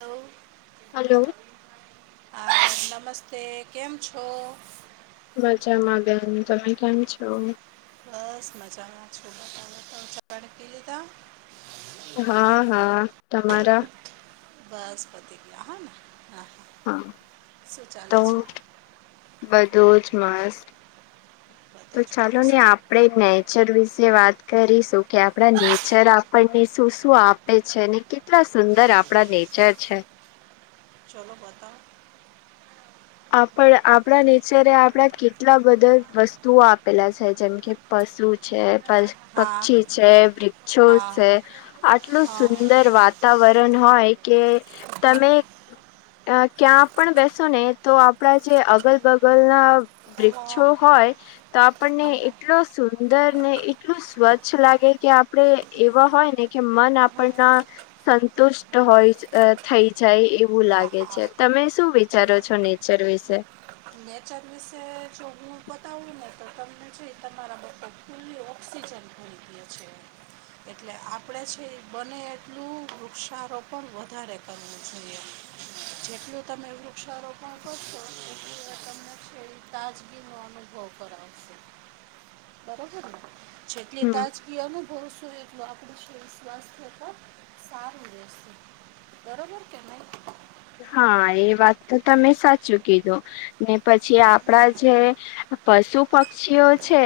Hello hello હા નમસ્તે, કેમ છો? મજામાં બેન, તમે કમ છો? બસ મજામાં છું [unintelligible] લેતા. હા હા તમારા? બસ પતી ગયુ હાને હા હા હા, હા શું તો ચાલે છે બધુંજ મસ્ત તો બધું જ મસ્ત ચાલોની આપડે નેચર વિશે વાત કરીશું કે આપડા નેચર આપણને શું શું આપ એ છે ને કેટલા સુંદર આપડા નેચર છે ચાલો બતાવ આપડ આપડા નેચર એ આપડા કેટ કેટલા બધા વસ્તુઓ આપેલા છે જેમકે પશુ છે, હા પક્ષી છે, વૃક્ષો હા હા છે. આટલું હા હા સુંદર વાતાવરણ હોય કે તમે ક્યાં પણ બેસો ને તો આપડા જે અગલ બગલ ના વૃક્ષો હોય, તો આપણને એટલો સુંદર ને એટલું સ્વચ્છ લાગે કે આપડે એવા હોય ને. કે મન હા હા આપણના સંતુષ્ટ હોય. થઈ જાય એવું હા લાગે હા છે તમે શું વિચારો છો નેચર વિશે? નેચર વિશે જો હું બતાવું ને તો તમને છે તમારા બ ખુલ્લી ઑક્સિજન ખોરાક છે. એટલે આપડે છે બને એટલું વૃક્ષારોપણ વધારે કરવું જોઈએ. જેટલું તમે વૃક્ષારોપણ કરશો એટલું તમને છેેડી તાજગીનો અનુભવ કરાવો. [inaudible] બરોબર, શટલી હમ તજ કે અનુ ભરોસો એટલ આપણું શરીર સ્વાસ્થ્ય પણ સારું રહેશે. બરોબર કે નહી? હા એ વાત તો તમે સાચું કીધું, ને પછી હા આપડા જે પશુ પક્ષીઓ છે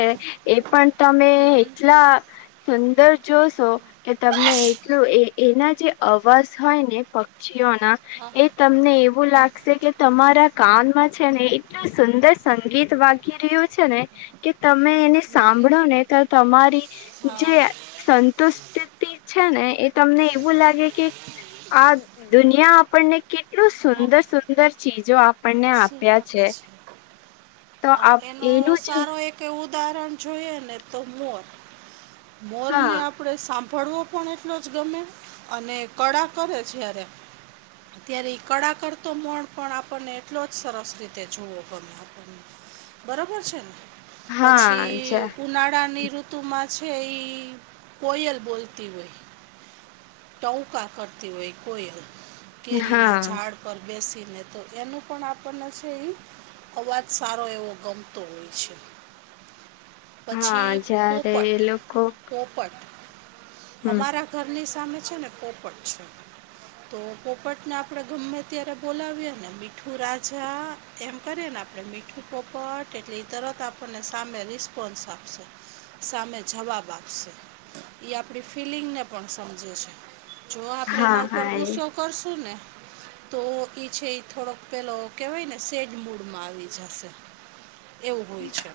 એ પણ તમે હમ હમ. એટલા સુંદર જોશો કે તમને એટલું એ એના જે અવાજ હોય ને પક્ષીઓના હા એ હા તમને એવું હા લાગશે કે તમારા કાનમાં છે ને એટલું સુંદર સંગીત વાગી રહ્યું છે ને. કે તમે એને હમ. સાંભળો ને તો તમારી હા જે સંતુષિ છે ને એ તમને એવું લાગે કે આ દુનિયા આપણને કેટલું હા સુંદર સુંદર ચીજો આપણને શું આપ્યા આપે છે છે તો અ આપ એનો એનું જે સારો એક કે ઉદાહરણ જોઈએ ને તો મોર મોરને હા આપ આપણે સાંભળવો પણ એટલો જ ગમે અને કળા કરે જ્યારે ત્યારે કળા કરતો મણ પણ આપણને એટલો જ સરસ રીતે જુવો ગમે આપણને બરોબર છે ને હા જ પછી ઉનાળાની ઋત તુંમાં છે એ કોયલ બોલતી હોય ટઉકા કરતી હોય કોઈ કેરી ના હા ઝાડ પર બેસીને તો એનું પણ આપણને અવાજ સારો એવો ગમતો હોય છે પછી હા જયારે પોપટ એ લોકો પોપટ હમ અમારા ઘરની સામે છે ને પોપટ છે તો પોપટને આપડે ગમે ત્યારે બોલાવીએ ને મીઠું રાજા એમ કરીએ ને આપણે મીઠું પોપટ એટલે તરત આપણને સામે રિસ્પોન્સ આપશે સામે જવાબ આપશે એ આપણી ફિલિંગને પણ સમજે છે જો આપડે હા એના ઉપર હા એ ગુસ્સો કરશું ને તો છે થોડોક પેલો કેવાય ને સેડ મૂડમાં આવી જશે. એવું હોય છે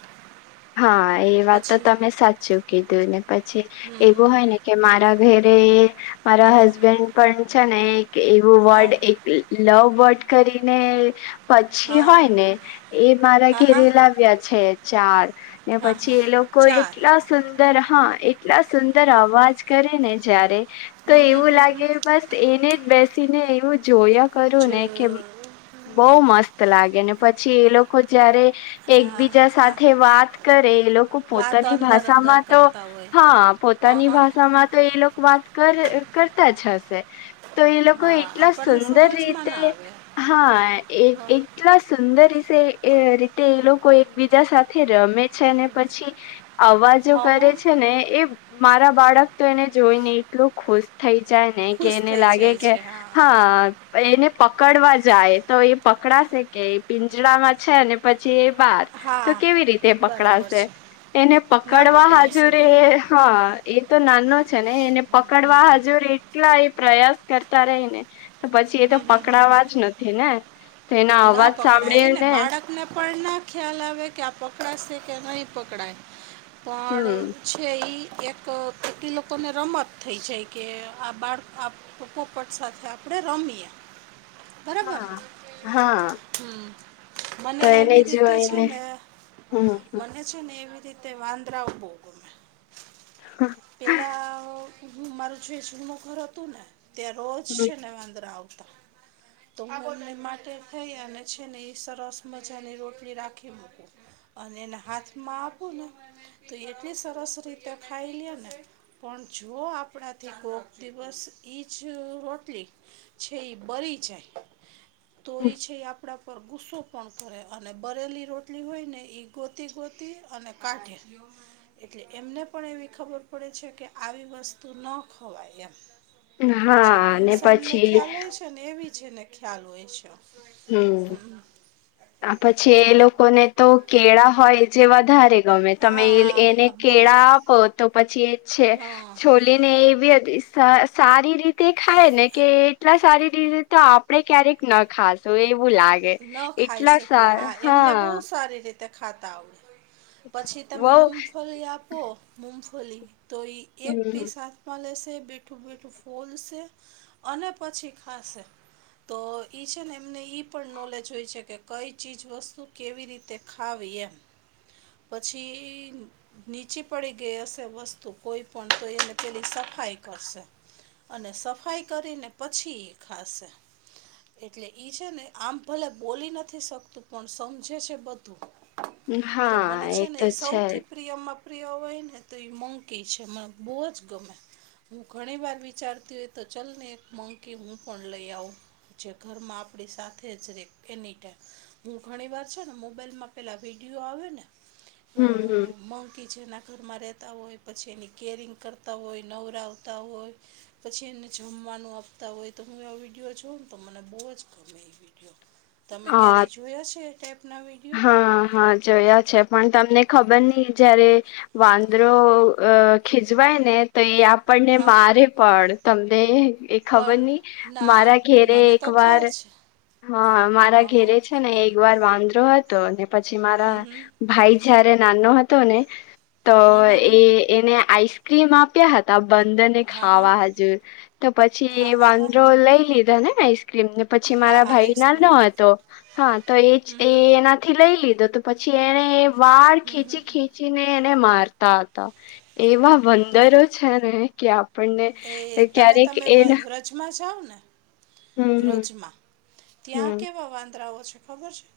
હા એ વાત તો પછી તમે સાચું. કીધું ને પછી હમ એવું હોય ને કે મારા ઘરે મારા હા હસબન્ડ. પણ છે ને એક એવું હા વર્ડ હા એક લવ વર્ડ કરીને. પછી હા હોય ને એ મારા હા ઘેરે લાવ્યા છે ચાર. ને હા હા પછી એ લોકો ચાર એટલા સુંદર હા એટલા સુંદર અવાજ કરે ને જારે. હમ હમ હમ હ. બસ એને જ બેસીને એવું જોયા જ કરું ને કે. બહુ મસ્ત લાગે ને પછી એ લોકો જારે. હા એકબીજા હા સાથે વાત કરે એ લોકો વાત પોતાની અંદર અંદર ભાષામાં તો કરતા હોય હા. હં પોતાની હં ભાષામાં તો એ લોકો વાત કર કરતા જ હશે તો એ લોકો હા એટલા. આપણને સુંદર સમજમાં ના રીતે આવે હા એક. હં કેટલા સુંદર એ રીતે એ લોકો એકબીજા સાથે રમે છે પછી. અવાજો હં કરે હં છે ને એ. મારા બાળક તો એને જોઈને એટલું ખુશ થઈ જાય ને કે ખુશ એને થઈ લાગે જાય કે. છે હા. એને પકડવા જાય તો એ પકડાશે કે એ પિંજડામાં છે ને પછી એ. બાર તો હા કેવી રીતે બરોબર પકડાશે. છે એને ન પકડવા પકડાઈ હાજુર શકે ને હા એ તો નાનો છે ને એને પકડવા હાજુરે. કેટલા એ પ્રયાસ કરતા રહી ને. તો પછી એ તો પકડાવા જ નથી ને તો એના ન અવાજ સાંભળે પકડાય ને. ને બાળકને પણ ના ખ્યાલ આવે કે આ પકડાશે કે નહીં પકડાય પણ. હમ છે એ એક એટલી લોકોને રમત થઈ છે કે આ બાળ આ. પોપટ સાથે આપડે. રમી બરાબર હા હા હમ. મને તો એને એવી રીતે છે જોઈને ને હમ મને. છે ને એવી રીતે વાંદરાઓ ભો ગમે. હા. પેલાં હું મારું છું એ સુંનું ઘર હતું ને. તે્યા રોજ હમ શને વંદ રા આવતા. તો માટે થઈ અને છે ને એ સરસ મજાની રોટલી રાખી મક. અને એને હાથમાં આપું ને તો એટલી સરસ રીતે ખાઈ લે ને. પણ જો આપણાથી કોક દિવસ ઈજ રટલી. છે એ બરી જાય તો એ છે આપ. કડા પર ગુસ્સો પણ કરે અને બરેલી રોટલી હોય ને એ ગોતી ગોતી અને કાઢે. એટલે એમને પણ એવી ખબર પડે છે કે આવી વસ્તુ ન ખવાય એમ. હમ જેમ હા ઇન્સાન ને પછી ખ્યાલ હોય છે ને એવી જેને ખ્યાલ હોય છે. હમ. આ પછી એ લોકોને તો કેળા હોય જે વધારે. ગમે તમે હા એને હા બહુ જ કેળા આપો તો પછી એ છે. હા લીને એવી સારી રીતે ખાય ને કે એટલા સારી રતે. તો આપડે ક્યારેક ન ખાશું એવું લાગે. ન ખાઈ એટલા શકે સારા હા એમને બહુ સારી રીતે. તે ખાતા આવડે પછી તમે બઉ મૂગફલી આપો મૂગફલી તો એ. એક પીસથ. લેશે મીઠું મીઠું બોલશે અને પછી ખાશે. તો એ છે ને એમને. પણ નોલેજ હોય છે કે કઈ ચીજ વસ્તુ કેવી રીતે ખાવી એમ. પછી. નીચે પડી ગઈ હશે વસ્તુ કોઈ પણ તો એને પેલી સફાઈ કરશે. અને સફાઈ કરીને પછી ખાશે એટલે ઈ છે ને આમ ભલે બોલી નથી શકતું પણ સમજે છે બધું હમ તો મને હા છે ને તો એ છે સૌથી પ્રિયમાં પ્રિય હોય ને તો એ મંકી છે મને બહુ જ ગમે હું ઘણી વાર વિચારતી હોય તો ચલ ને એક મંકી હું પણ લઈ આવું જે ઘરમાં આપણી સાથે જ રે એની ટાઈમ હું ઘણી વાર છે ને મોબાઈલમાં પેલા વિડીિયો આવ્યો ને અ હમ હમ મગ કિચ ના ઘરમાં રહેતા હોય પછી એની કેરિંગ કરતા હોય નવરા આવતા હોય પછી એને જમવાનું આપતા હોય તો હું એ વિડીયો જોઉ ને તો મને બહુ જ ગમે એ તમે હા ક્યારે જોયા છે એ ટાઈપના વિડીયો? હા હા જોયા છે પણ તમને ખબર નહી જયારે વાંદરો અ ખીજવાય ને તો એ આપણને હા મારે પણ તમને ખબર પણ નહી ના મારા ઘેરે મને તો એક વાર ખ્યાલ છે હા મારા હા હા ઘેરે ને એક વાર વાંદરો હતો પછી મારા ભાઈ જયારે નાનો હતો ને તો એ એને આઈસક્રીમ આપ્યા હતા ત બંધન ને હા હા ખાવા હજુ. તો પછી હા હા હા વાંદરોો લઈ લીધા નેને આઈસ્ક્રીમને પછી હા મારા હા ભાઈ ના ન આઈસ્ક્રીમ હતો. હા તો એ એ એનાથી લઈ લીધો તો પછી એને વાળ ખેચી. ને એને મારતા હતા એવા બંદરો છે ને કે પણને ક્યારેક એ- ચજમા ચાવને- વ્રજમાં ત્યાં હમ કેવા વાંદરાઓ છે ખબર છે.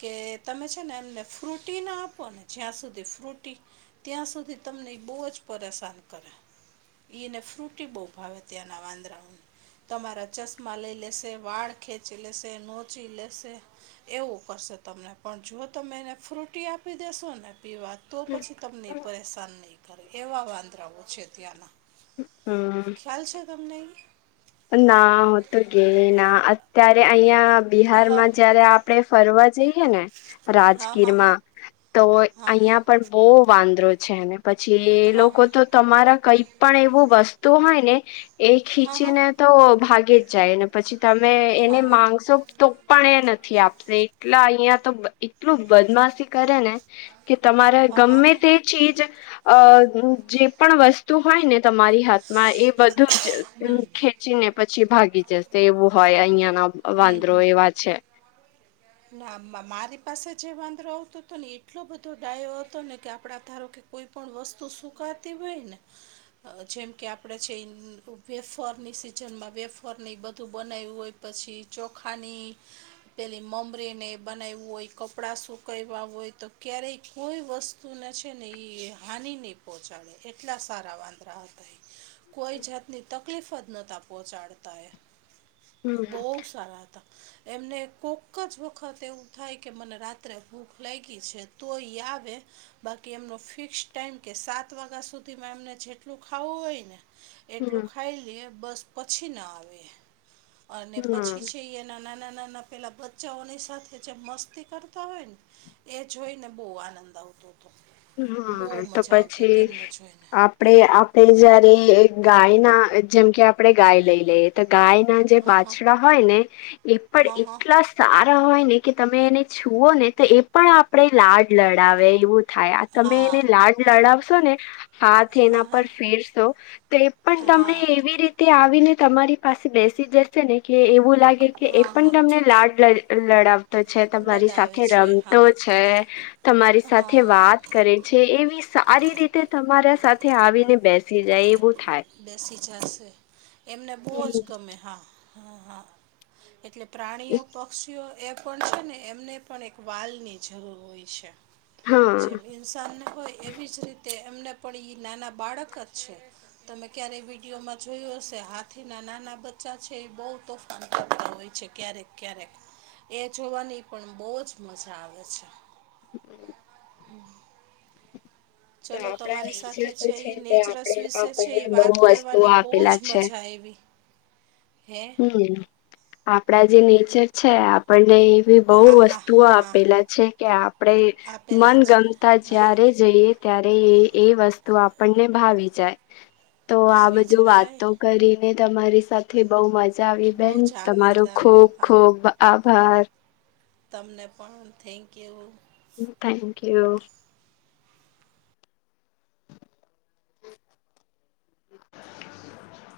કે તમે છે ને એમને ફ્રૂટી ના આપો ને જ્યાં સુધી ફ્રૂટી. ત્યાં સુધી તમને એ બહુ જ પરેશાન કરે. એઈને ફ્રુટી બહુ ભાવે ત્યાંના વાંદરાઓને, તમારા ચસ મા લઈ લેશે વાળ ખેંચી લેશે નોચી લેશે. એવું કરશે તમને પણ જો તમે એને ફ્રુટી આપી દેેશો ને- પીવા તો હમ પછી તમને પરેશાન નહીં કરે એવા વાંદરાઓ છે ત્યાંના હમ ખાલશે તમ નહી. ના હું તો ગે ના અત્યારે અહં હા બિહારમાં જયારે આપડે ફરવા જઈએ ને, હા રાજકીર હા હા માં. તો હા અહિયાં પણ બહુ વાંદરો છે એને. પછી એ હા હા લોકો તો તમારા કઈ પણ એવું વસ્તુ હોય ને એ હા હા હા ખીચીને તો ભાગે જ જાય ને પછી તમે હા એને માનશો તો પણ એ નથી આપશે એટલા અહિયાં તો એટલું બદમાશ કરે ને કે તમારે હા હા ગમે હા તે ચીજ અ જે પણ વસ્તુ હોય ને તમારી હાથમાં એ બધું જ ચીને પછી ભાગી જશે એવું હોય અહિયાંના વાંદરો એવા છે ના મારી પાસે જે વાંદરો આવતો હતો ને એટલો બધો ડાયો હતો ને કે આપડા ધારો કે કોઈ પણ વસ્તુ સુકાતી હોય ને જેમ કે આપણે છે વેફરની સિઝનમાં વેફર બધું બનાવ્યું હોય પછી ચોખાની પેલી મમરીને બનાવવું હોય કપડાં સુકવા હોય તો ક્યારેય કોઈ વસ્તુ તું છે ને એ હાની નહીં પહોંચાડે એટલા સારા વાંદરા હતા એ કોઈ જાતની તકલીફ જ નતા પહોંચાડતા એ હમ બહુ સારા હતા એમને કોક એક જ વખત એવું થાય કે મને રાત્રે ભૂખ લાગી છે તો એ આવે બાકી એમનો ફિક્સ ટાઈમ કે સાત વાગ્યા સુધીમાં એમને જેટલું ખાવું હોય ને એટલું હમ ખાઈ લઈ બસ પછી ના આવે અને પછી હમ છે ના ના ના ના પેલાધ બચ્ચાઓની સાથે જે મસ્તી કરતા હોય ને એ જોઈને બહુ આનંદ આવતો હતો બહુ હા તો મજા આવતી પછી હતી એમને જોઈને આપ આપણે આપણે જયારે ગાયના જેમ કે આપણે ગાય લઈ લઈએ તો ગાયના જે હા હા બાછડા હોય ને એ પણ હા એલા સારા હોય ને કે તમે એને છુઓ ને તો એ પણ આપણે લાડ લડાવે એવું થાય. તમે હા એને લાડ લડાવશો ને. હાથ હા એના પર હા ફેરશો, તો એ પણ હા તમને હા એવી રીતે તે આવીને તમારી પાસે બેસી જશે ને કે એવું લાગે કે એ હા હા પણ તમને લાડ લડાવતો છે તમારી લડાવે સાથે છે હા રમતો છે. તમારી સાથે હા વાત કરે છે એવી સારી રીતે તમારા સાથે આવીને બેસી જાય એવું થાય. બેસી જશે, એમને બહુ જ હમ. ગમે હા હા હા. એટલે પ્રાણીઓ પક્ષીઓ એ પણ છે ને એમને પણ એક વાલ ની જરૂર હોય છે, હા. જેમ નુકસાન ન હોય એવી જ રીતે એમને પણ એ નાના બાળક જ છે. તમે ક્યારેય વિડીયોમાં જોયો હશે હાથીના નાના બચ્ચા છે એ બહુ તોફાન કરતા હોય છે ક્યારેક. ક્યારેક, એ જોવાની પણ બહુ જ મજા આવે છે. હમ. તો આપણા જ સાથે તો છે એ તે નેચરલ્સ આપણે વિશે છે આપણને એ બહુ વાત વસ્તુઓ કરવાની બહુ જ આપેલા છે. [inaudible] મજા આવી હે હ આપડા જે નેચર છે આપણને એ બહુ હા હા વસ્તુઓ હા આપેલા છે કે આપણેે મન આપેલા છે ગમતા હા જ્યારે જઈએ ત્યારે એ એ વસ્તુ આપણને ભાવી જાય. તો આ ભાવી બધું જય વાતો કરીને તમારી સાથે બઉ મજા મજાવ બહુ બેન જ આનંદ તમારું આવ્યો ખૂબ હા ખુબ આભાર. તમને પણ થેન્કયુ. Thank you.